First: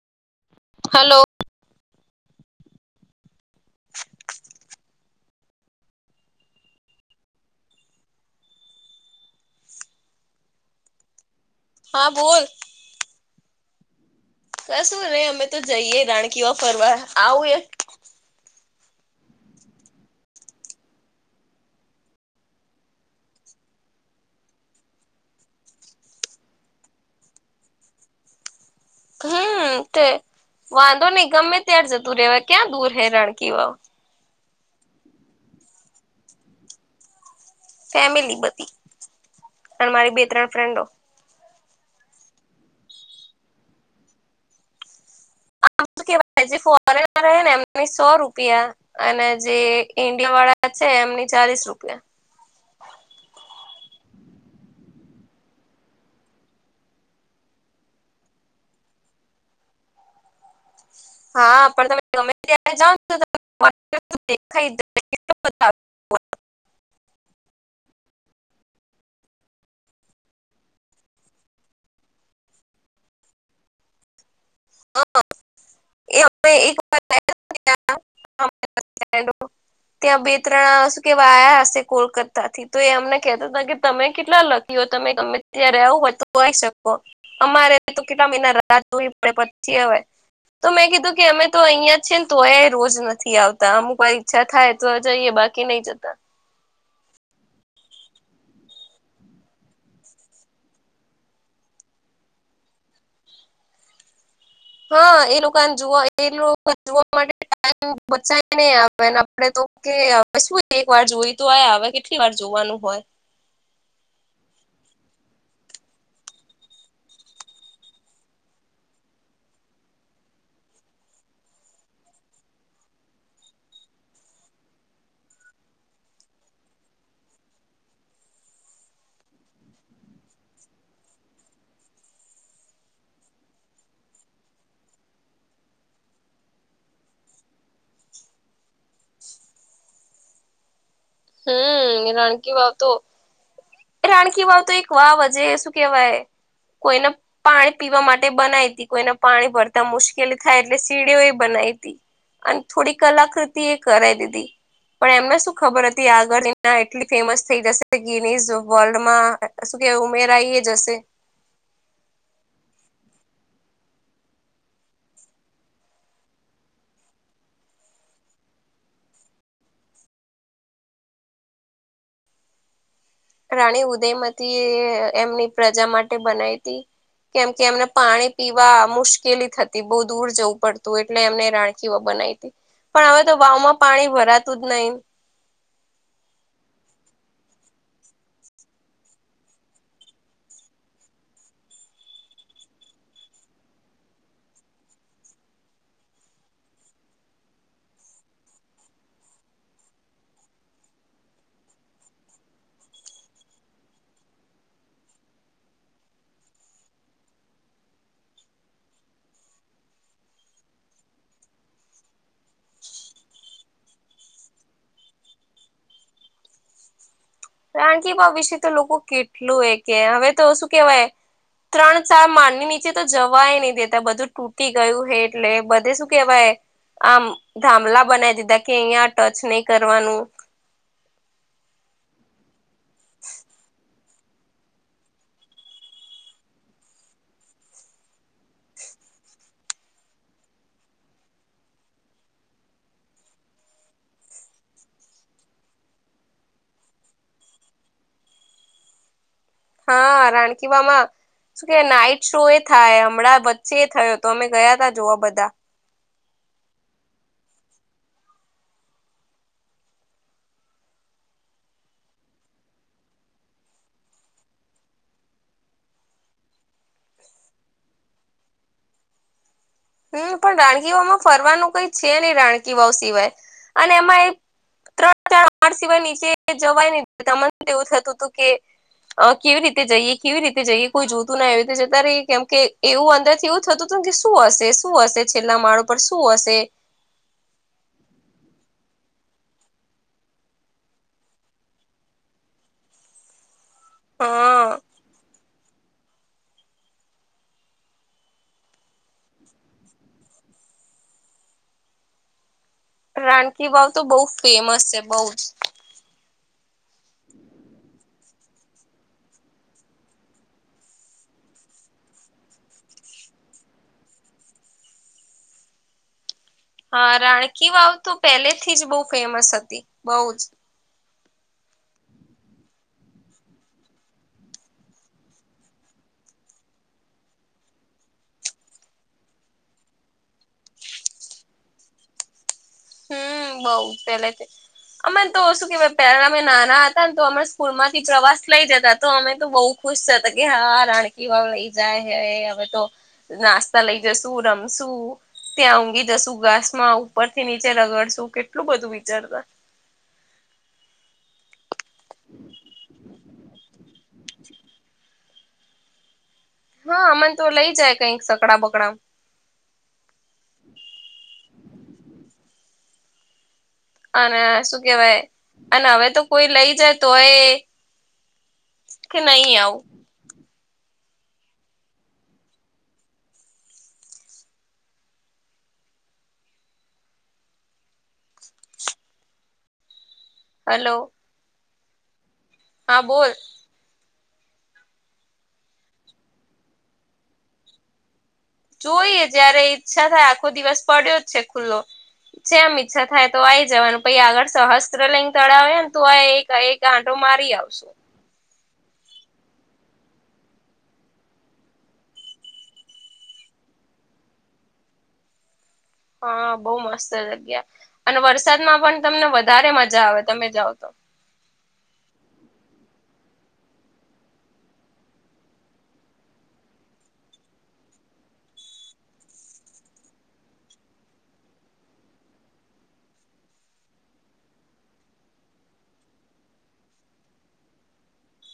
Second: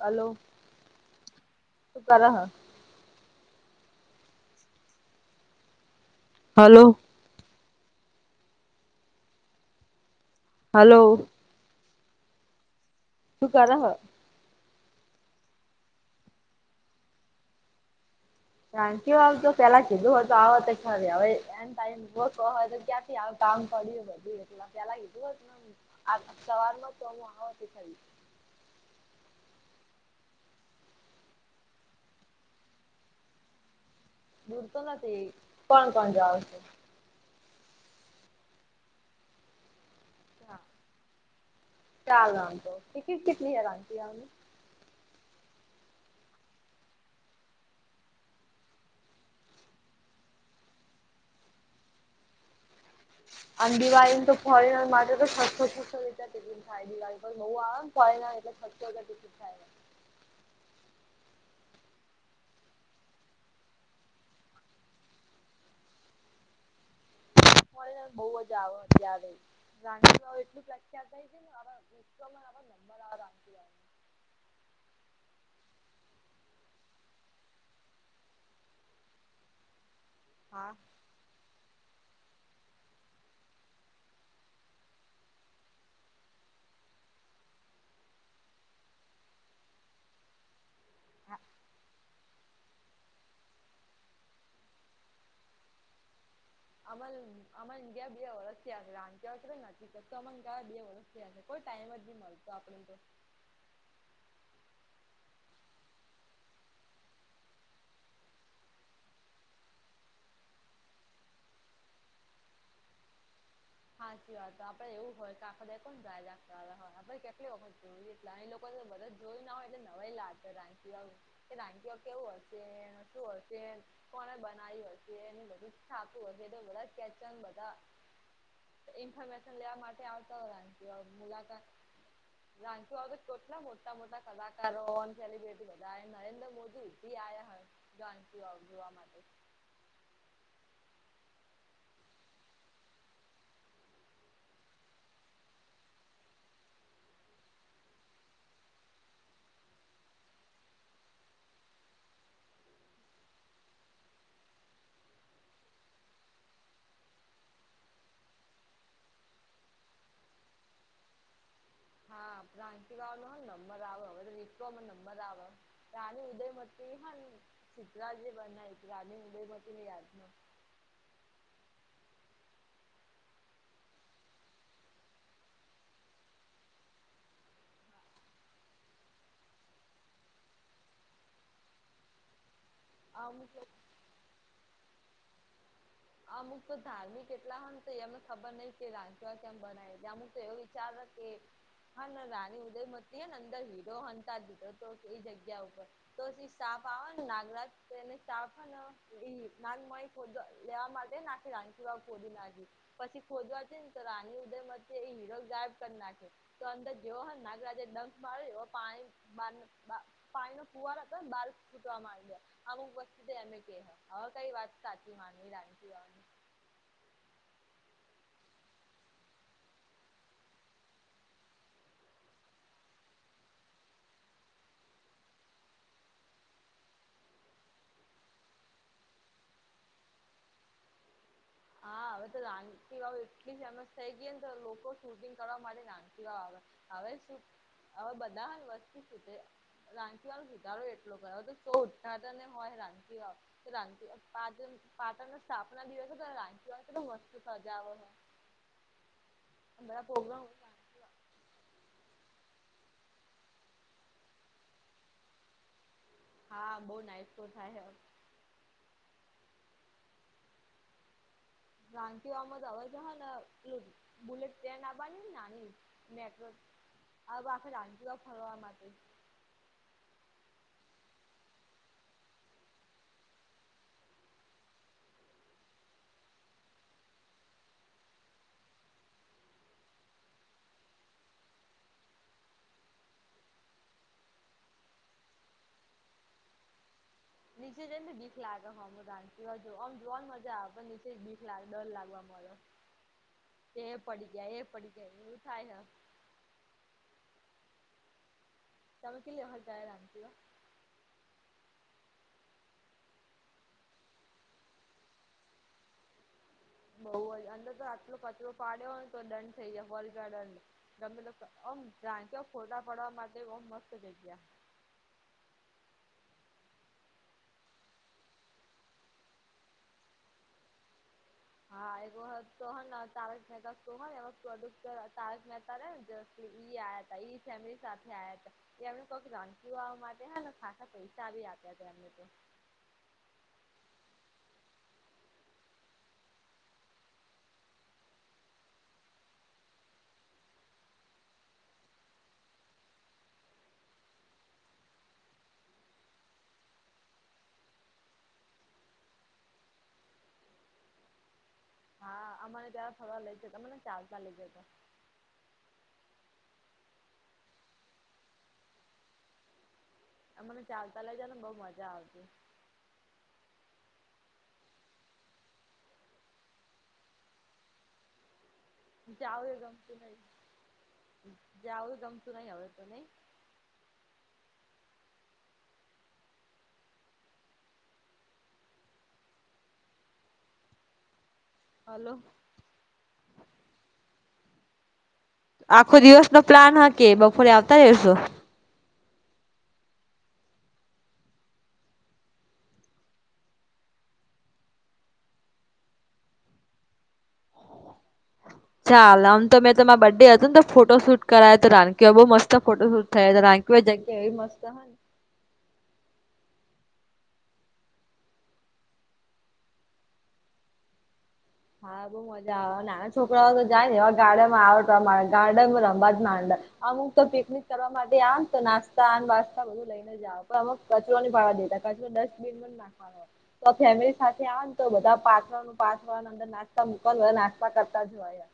Hello. Hello. શું કર હ. [inaudible] હલો. હલો. હા બોલ. સુું કર હ. [inaudible] ક શું નહી અમે તો જઈએે રાણકીવાવ ફરવા આવું એક જાનકી વાવ તો પેલા કીધું હો તો આવ તો ખરે હવે ટમ હોય તો ક્યાંથી આવ કામ કર્યું બધું એટલા પેલા કીધું હો હત સવાર માં તો આ થય. હમ તે વાંધો નહ ગમે ત્યાાર જતું રહેેવા ક્યાં દૂર હે રણકીવાવ દૂરતો નથી કોણ કોણ જાાવશે. ફેમિલી બધી અને મારી બે ત્રણ હા ફ્રેન્ડો. ચાલ રાતો ટિકિટ કેટલી હ રાતીમને આમ કેવા જે ફોરેનર હ ને એમને સો રૂપિયા અને જે ઇન્ડિયા વાળા છે એમની ચાલીસ રૂપિયા. અને દિવાળીન તો ફરે માથ તેાય દવા નિબસુવિધા હું આમ એટલે સતગિકટ થાય હા પણ તમે ગમે ત્યાં જાાવઓ ને તો દેખાઈ [inaudible] બઉ જ આવે અત્યારે ગણી તો એટલું પ્રખ્યાત થાય છે ને [inaudible] નંબર આ [inaudible] એક વા [inaudible] ત્યાં બે હા ત્રણ કેવા આયા હશે કોલકતા થી તો એ અમને કેહતા હતા કે તમે કેટલા લખી હો તમે ગમે ત્યાં આવ હોય તો આવીય શકો. અમારે તો કેટલા મહિના રાત જોવી પડે પછી હવે. તો મેં કીધું કે હા અમે તો અહિયાં જ છેએ ને તો એ રોજ નથી આવતા અમુક કોઈ ઈચ્છા થાય તો જઈએ બાકી કે નહી જતા. અમલ અમાર ગયા બે વરષથીયા રાક્યા વે નથી કરતો અ ગયા બે વરષ... છે, કોઈ ટાઈમ જ મળતો આપને તો... હા, એ લોકોને જોવા એ લોકો જોવા માટે ટમ બચાય નહી આવે... આપ તો કે હવે શું વાર તો આય હ કેટલી વાર જોવાનું હોય. સાાચી વાત આપડે એવું હોય કે આખા દ કોણ ગાય રાખતાળા હોય, આપડે કેટલી વખત જોયું. નાણી લોકો બધ જ જોયું ના હોય એટલે નવાય લા રાી આવ... કે નાનકીિઓ કેવું હશે શું હશે. કોને બનાવી હશે એ બધું થાપું હશે, તો બધા કેચન બધા... ઇન્ફોર્મેશન લેવા માટે આવતા હોયમ કેવા મુલાકાત... રાખ કેટલા મોટા મોટા કલાકારો સેલિબ્રિટી બધા નરેન્દ્ર મોદી એી આ હોય. ગણત વાવ જોવા માટે. હમ, રણકી વાવ તો... એ રાણકી વાવ તો એક વાવજે શું કેવાય કોઈને... પાણી પીવા માટે બનાઈ હતી કોઈને પાણી ભરતા મુશ્કેલી થાય, એટલે સીડીઓ એ બનાઈ હતીી. અને થોડી કલાકૃતિ એ કરે દીદી. પણ એમને શું ખબર હતી આગળ એટલી ફેમસ થઈ જશે, ગી વર્લ્ડમાં શું કે ઉમેરાઈ જ હશે. હા, પ્રાંસીરાાવ નો હ નંબર આવે, હવે તો વિશ્વમાં નંબર આવે. ઉદયમતી, હા ચિતલા જે બનાય છે, રાણી ઉદયમતીને જ... રાણી ઉદયમતી એમની પ્રજા માટે બનાવી હતી. કેમ કે એમને પાણી પીવા મુશ્કેલી થતી, બહુ દૂર જવું પડતું, એટલે એમને રાણખીઓ બનાવી. પણ હવે તો અમુક વાવ લોક માં પાણી ભરાતું જ નહીિ. અમુક તો ધાર્મિક એટલા હ તો અમને ખબર નહ કે રાચવા કેમ બનાવે ત અમુક તો એવો વિચાર કે... હા, ના રાની ઉદય મતી હ ને અંદર હીરો હતા, દીધો તો એઈ જગ્યા ઉપર. તોછી સાફ આવેને નાગરાત એને સાફને ના... લેવા માટે નાખી રાખી વા કોડી નાખી. પછી ખોજવાથી ને તો રાની ઉદય મ એ હીરો જાયબ કરના... તો અંદર જેવો નાગરાજા ડંસ માર એ પાણી બ પાણી નો ફુવાર હતો ને બાર ફૂટવામાં આવ્યો અમુક વસ્તુ એને ક હવે કઈ વાત સાચી માનવી રાણી... રાણકી બા વિશે તો લોકો કેટલું એ કે હવે તો શું કેવાય. ત્રણ ચાર માન ની નીચે તો જવાય નહી દેતા બધું. તૂટી ગયું હે એટલે બધે શું કેવાય. આમ ધાામલા બનાવી દીધા કે નહી કરવાનું. હા હવે તો લી વાાવ એટલી ફેમસ... થઈ ગયા ને તો લોકો શૂટિંગ કરવા માટે નાનકી આવે હવે શું. હવે બધા વસ્તુ છે તે... રાંખી વાળ સુધારો એટલો કર તો શ ઉદઘાદન હોય રાચી વાળ... રા પા પાટણ નો સ્થાપના દિવસ હતો તો રા એટ વસ્તુ સજાઓ હોય. હા પ્રોગ્રામ રાણકી મામા... શ કે નાઈટ શો એ થાય વચ્ચે એ થયો તો અમે ગયા જોવા બધા. હા બહુ નાઇટ તો થાય હ... રાકીમ તો હવે જ હ ને એટલું બુલેટ ટ્રેન આવની નેની. મે આખે માટે. હમ પણ રાણકીવામાં ફરવાનું છે રાણકીવા સિવાય અને એમાં... ત્રણણ સિવાય નીચે જવાય ત મને એવું થતું હતું, કે... કેવી રીતે જઈએ કેવી રીતે જઈએ કોઈ જોતું ના એવી રી જતા રહીએ કેમ કે એવું અંદર થયું. થતું હતું કે શું હશે? શું હશે? છેલ્લા માળો પર શું હશે? નીચે જોઇ ને બીક લાગે હું રાંધ હજમ જોવા ની મજા આવે પણ નીચે ભીખ લાગે ડર લાગવા માંડે. એ પડી ગયા એ હા પડી ગયા એવું થાય હ. તમે કેટલી વખત જાય રાનકીવા? રાણકી વાવ તો બઉુ ફેમસ છે બઉ જ બહ હોય અંદર તો આટલો કચરો પાડ્યો હોય ને તો દંડ થઈ જાય ફલગાર્ડંડ. તમે લોકો અહ રા્રાંચ ફોટા પાડવા માટે ઓમ મસ્ત જગ્યા. હા રાણકી વાવ તો પહેલે થી જ બહુ ફેમસ હતી બઉ જ. હા એક વહત તો તારક મહેતા શો હેને એમા પ્રોડુસર તારક મહેતા રે ને ઇ આયા હતા, ઇ ફેમિલી સાથે આયા હતા. કે એમને કોક ધનકીવા માટે હ ને ખાસા પૈસા બી આપ્યા છે એમને તો. હમ્મ બઉ પેલે અમે તો શું કેવાય પહેલા અમે નાના હતા ને તો અમે સ્કૂલ માંથી પ્રવાસ લઈ જતા તો અમે તો બઉ ખુશ થતા હા કે રાણ કી વાવ લઈ જાય કે હવે તો નાસ્તા લઈ જસુ રમશુ ત્યાં ઊંઘી જશુ ઘાસમાં ઉપર થી ની ચે રગડ શું કેટલું બધું વિચારતા હા અમારે ત્યારે ફરવા લઈ જતા મને ચાલતા લઇ જતા. હા અમને તો લઈ જાય કઈક સકડા બકડામાં અ મને ચાલતા લઈ જાય ને બઉ મજા આવતી અને શું કેવાય અને હવે તો કોઈ લઈ જાય તોય જાઉં એ આવું જમતું નહી, જાઓું જમતું નહી હવે તો નહી? હલો. હલો. હા બોલ. આખો દિવસ નો પ્લાન હ કે બપોરે આવતા જ રહેશો. જોઈએ જયારે ઈચ્છા થાય આખો દિવસ પડ્યો જ છે ખુલ્લો, જે એમ ઈચ્છા થાય તો આઈ જવાનું પહિ આગળ સહસ્ત્ર લિંગ તળાવ હે ને તો એક ત્યાં આટો મારી આવશું. [inaudible] ચાલ આમ તો મેં તમારા બર ડે હતો ને તો ફોટો શૂટ કરાય હતો રાનકીઓ બહુ મસ્ત ફોટો શૂટ થયા હતો રાન કોઈ જગ્યા એવી મસ્ત હે હા બહુ મસ્ત જગ્યા અને વરસાદમાં પણ તમને વધારે મજા આવે તમે જાઓ તો. હા બઉ મજા આવે નાના છોકરાઓ તો જાય ને એવા ગારડનમાં આવ ગાર્ડન રમવામાં માંંડ અમુક તો પિકનિક કરવા માટે આવે તો નાસ્તા વાસ્તા બધું લઈને જાવ પણ કચરો વાળવા દેતા કચરો ડસ્ટબિન પણ નાખ તો ફેમિલી સાથે આવે ને તો બધા પાછળ નું પાછવાના અર નાસ્તા મુક હો નાસ્તા કરતા જોયા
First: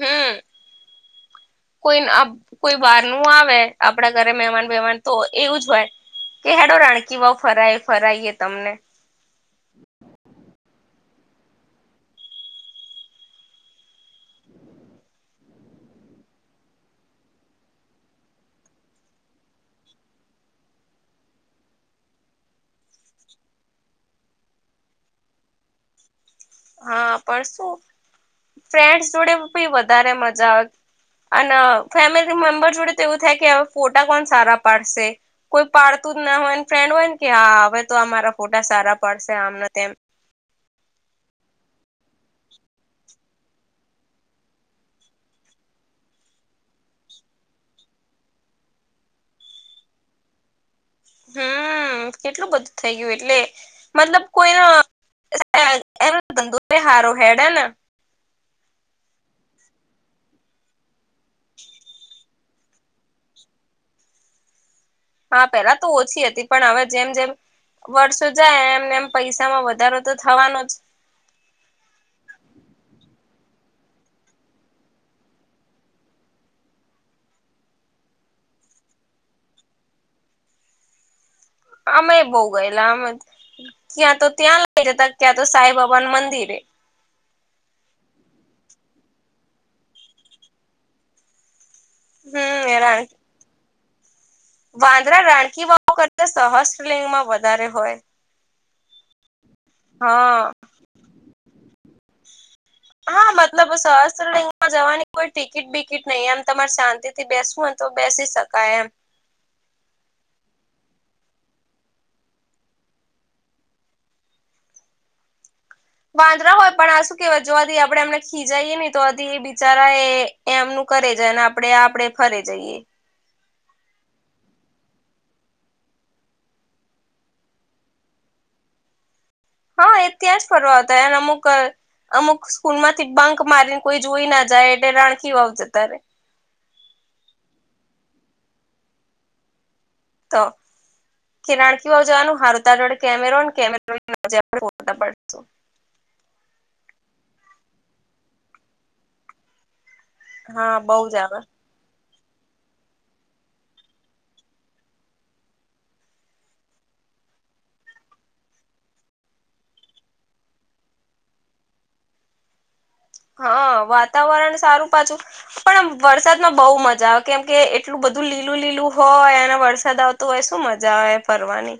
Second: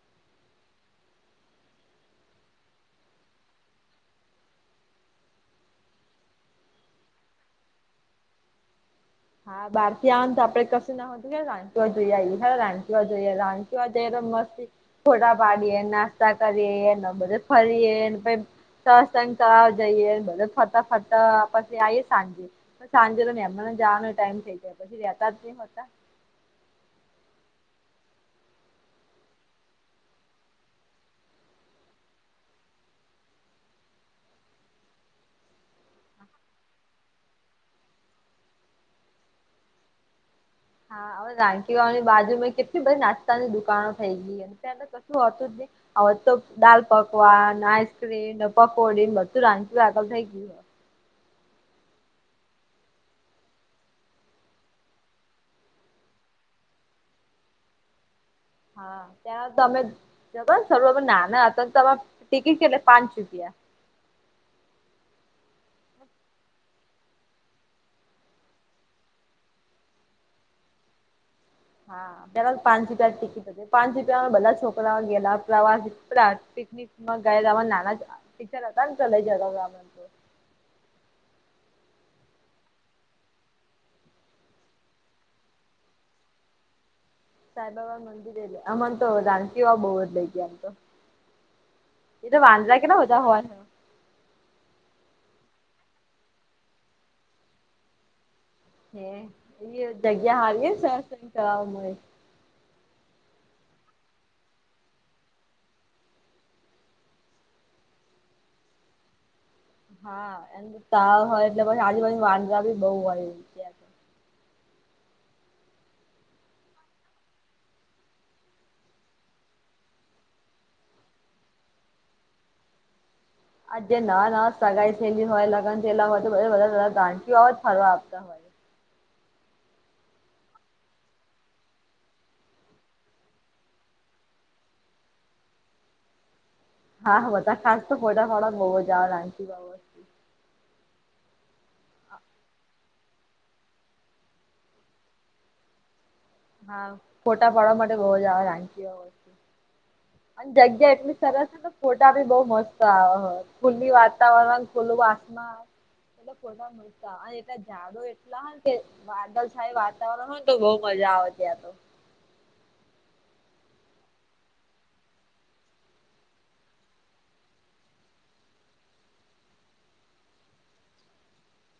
હમ કોઈ ન આ કોઈ બારનું આવે આપડા ઘરે મહેમાન-વહેમાન તો એવું જ હોય. કે હેડો રાણકી વાવ ફરાઈ ફરાઈએ તમને હા બાર થી આવન તો આપડે કશું ના રાણ કી વાવ જોઈ આઈ એ હેડો રાણ કી વાવ જોઈએ રાણ કી વાવ જઈએ તો મસ્તી ફોટા પાડીએ નાસ્તા કરીએને બધે ફરીએને પ સહસ્ત્રલિંગ તળાવ જઈએ બધે ફરતા ફરતા પછે આઈ એ સાંજે સાંજે તો મેમણાને જવાનો ટાઈમ થઈ જાય પછી રેતા ની હતા. હા પણ શું ફ્રેન્ડસ જોડે ભી વધારે મજા આવે. અન ફેમિલી મેમ્બર જોડે તો એવું થાય કે હવે ફોટા કોણ સારા પાડશે? કોઈ પાડતું જ ના હોયને ફ્રેન્ડ હોય ને ત્યાં હવે તો આ મારા ફોટા સારા પડશે આમને તેમ હા હવે રાણકીવાવ ની બાજુમાં કેટલી બધી નાસ્તાની દુકાનો થઈ ગઈ છે પેલા ત્યાં તો કશું હોતું જ નહી હવે તો દાલ પકવાન, આઈસ્ક્રીમ, ને પકોડી બધું રાણકીવાવ આગળ થઇ ગયું હમ્મ કેટલું બધું થઇ ગયું એટલે મતલબ કોઈ ના એના દંદો હારો હેડન હા ત્યાં તો અમે જ ને શરુ આત નાના હતા તો ટિકિટ કેટલે પાંચ હા પેલા તો ઓછી હતી પણ હવે જેમ-જેમ વર્ષો જાય એમ-એમ પૈસામાં વધારો તો થવાનો જ હા [unintelligible] પાંચ રૂપિયામાં બધા છોકરાઓ ગેલા પ્રવાસ પિકનિકમાં ગયેલા નાના છો. દંત લેય હતા ને ચલે જન અમે બોવ ગયેલા. આમ ક્યાં તો ત્યાં લઇ જતા. ક્યાં તો સાઈ બાબા ના મંદિરે સાંઈબાબા મંદિરે એ અમને તો, રાનકીવાવ બહુ જ લઇ ગયા તા હમ વાંદરા રા કેટલા બધાં હોય. વાંદરા રાણકીવાવ કરતા સહસ્લિંગમાં વધારે હોય. એ જગ્યા હા હારીયે કરવા મળે, હા મતલબ સહસ્ત્રિંગમાં જવાની કોઈ ટિકિટ બિકિટ નહી એમ તમારે શાંતિ થી બેસવું હોઈ તો બેસી શકાય એમ, હા એમ તા હોય એટલે પછી, આજુ-બાજુ વાંદરા બી બોવ હોય. ત્યાં તો વાંદરા હોય. પણ આ શું કેહેવાય જો આથી આપણે એમને ખીજાઈએ ને તો આથી એ બિચારા એ એમનું કરે જાય અને આપડે-આપડે ફરી જઈએ. આ જે નવા નવા સગાઈ થયેલી હોય લગ્ન થયેલા હોય [inaudible] ફરવા આવતા હોય હા એ ત્યાં જ ફરવા આવતા હોય ને અમુક, અમુક સ્કૂલ માંથી બંક મારીને કોઈ જોઈ ના જાય એટલે રાણકીવાવ જતા રે હા બધા ખાસ તો ફોટા ફોડાા બવા જાવ લાંચીાવ તો રાણકીવાવ જવાનું હારું તાર જોડે. કેમેરો કેમેરો ની જરૂર ન પડે. હા ફોટા પાડવા માટે બોજ આવે રાણકીવાવ હા જગ્યા બઉ એટલી જ આવે સરસ છે. ફોટા બી બઉ મસ્ત આવે. ખુલ્લી વાતાવરણ ખુલ્લું આસમાન [inaudible] એટલા ઝાડો એટલા હોયને વાદળછાયું વાતાવરણ હોઈ ને તો બોવ મજા આવે ત્યાં હા વાતાવરણ સારું પાછું. પણ આમ વરસાદ બહુ મજા આવે કેમ, કે એટલું બધું લીલું-લીલું હોય અને વરસાદ આવતો તો એ શું મજા આવે ફરવાની?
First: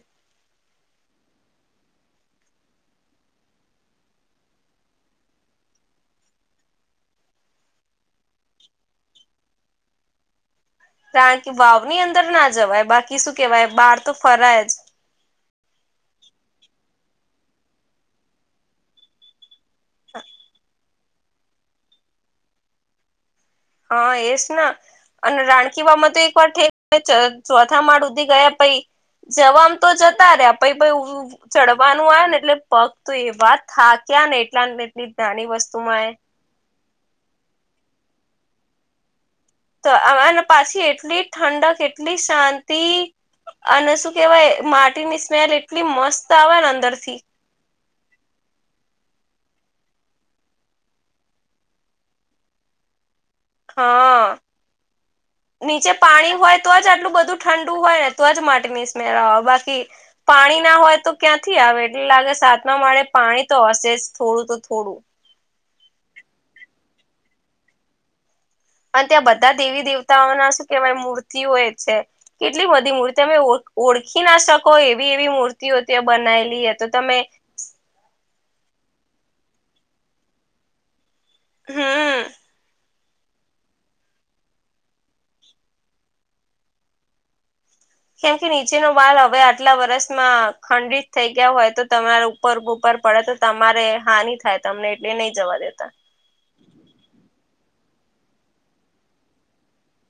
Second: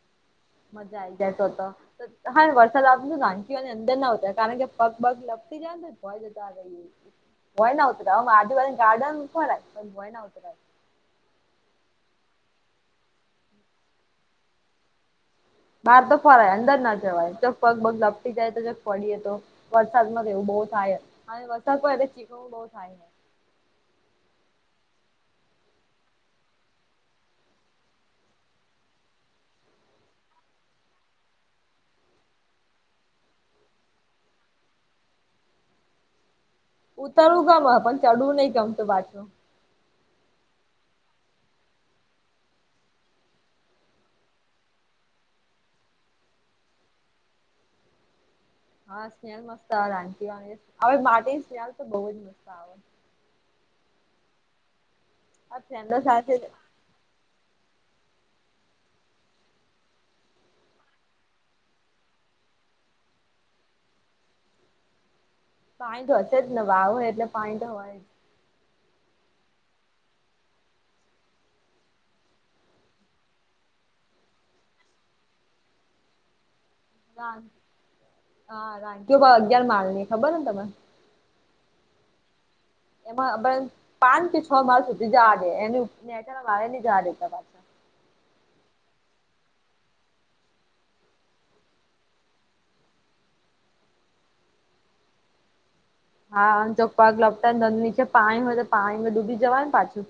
મજા આઈ જાય તો તો હા વરસાદ આવતો રાણકીવાવ ની અંદર ના હોતા કારણ કે પગ બગ લપતી જાય તોને ભોય જતા હ ભોંય ના ઉતરાય આદિવાસી ગાર્ડન છે ને ભય ના ઉતરાય રણકીવાવની અંદર ના જવાય બાકી શું કેવાય બહાર તો ફરાય જ. બાર તો ફરાય અંદર ના જવાય પગ બગ લપજાય તો વરસાદમાં થ એવું બહુ થાય અને વરસાદ પ એ ખીચું બહુ ખાય હ એ જ ના અને રાણખીવામાં તો એક વાર ઠેક ચોથા માળ હુધી ગયા પછી જવામ તો જતા રેય પછી ચડવાનું હો ને એટલે પગ તો એવા થાક્યા! ને એટલા ને એટલી નાની વસ્તુ માં એ ઉતરવું ગમે પણ ચડવું નહી ગમતું પાછું તો આવ ને અને પાછી એટલી ઠંડક એટલી શાંતિ અને શું કેવાય માટીની સ્મેલ એટલી મસ્ત આવે ને અંદર થી હા સ્મેલ મસ્ત આવે આ વા હવે માટી ની સ્મેલ તો બહુજ મસ્ત આવે હ આ નીચે ફ્રેન્ડો સાથે પાણી હોય તો જ આટલું બધું ઠંડુ હોય તો જ માટી ની સ્મેલ આવે બાકી પાણી ના હોય તો ક્યાંથી આવે એટલે લાગે સાતમા માળે પાણી તો હશે જ થોડું તો થોડું પાણી તો હશે જ ને વાવ હોય એટલે પાણી તો હોય જ. અન ત્યાં બધા દેવી દેવતાઓના શું કેવાય મૂર્તિઓ હોય છે. કેટલી બધી મૂર્તિ તમે ઓ ઓળખી ના શકો એવી એવી મૂર્તિઓ ત્યાં બનાયેલી તો તમે હા રા અગિયાર બાળની ખબર ને તમે. હમ. એમાં બ પાંચ કે છ માલ સુધી જાડ હે દે એને નેચ વાળ ની જાડે પાછ. કેમ કે નીચેનો માલ હવે આટલા વર્ષમાં ખંડિત થઈ ગયા હોય તો તમારુ ઉપર ઉપર પડે તો તમારે હાનિ થાય તમને એટલે નહી જવા દેતા હા ચોક પગ લપશે ને તો છે પાણી હોય તો પાણી ડૂબી જવાય ને પાછું.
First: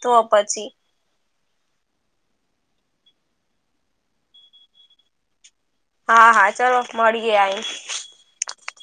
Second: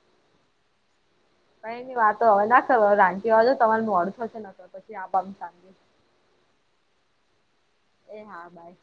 તો પછી. કઈ ની વાત તો હવે ના કરવે રાંચી વાજો તમારું મોડું થશે ન તો પછી આ [unintelligible] હા હા ચલો મળીએ આઈ એ હા ભાઈ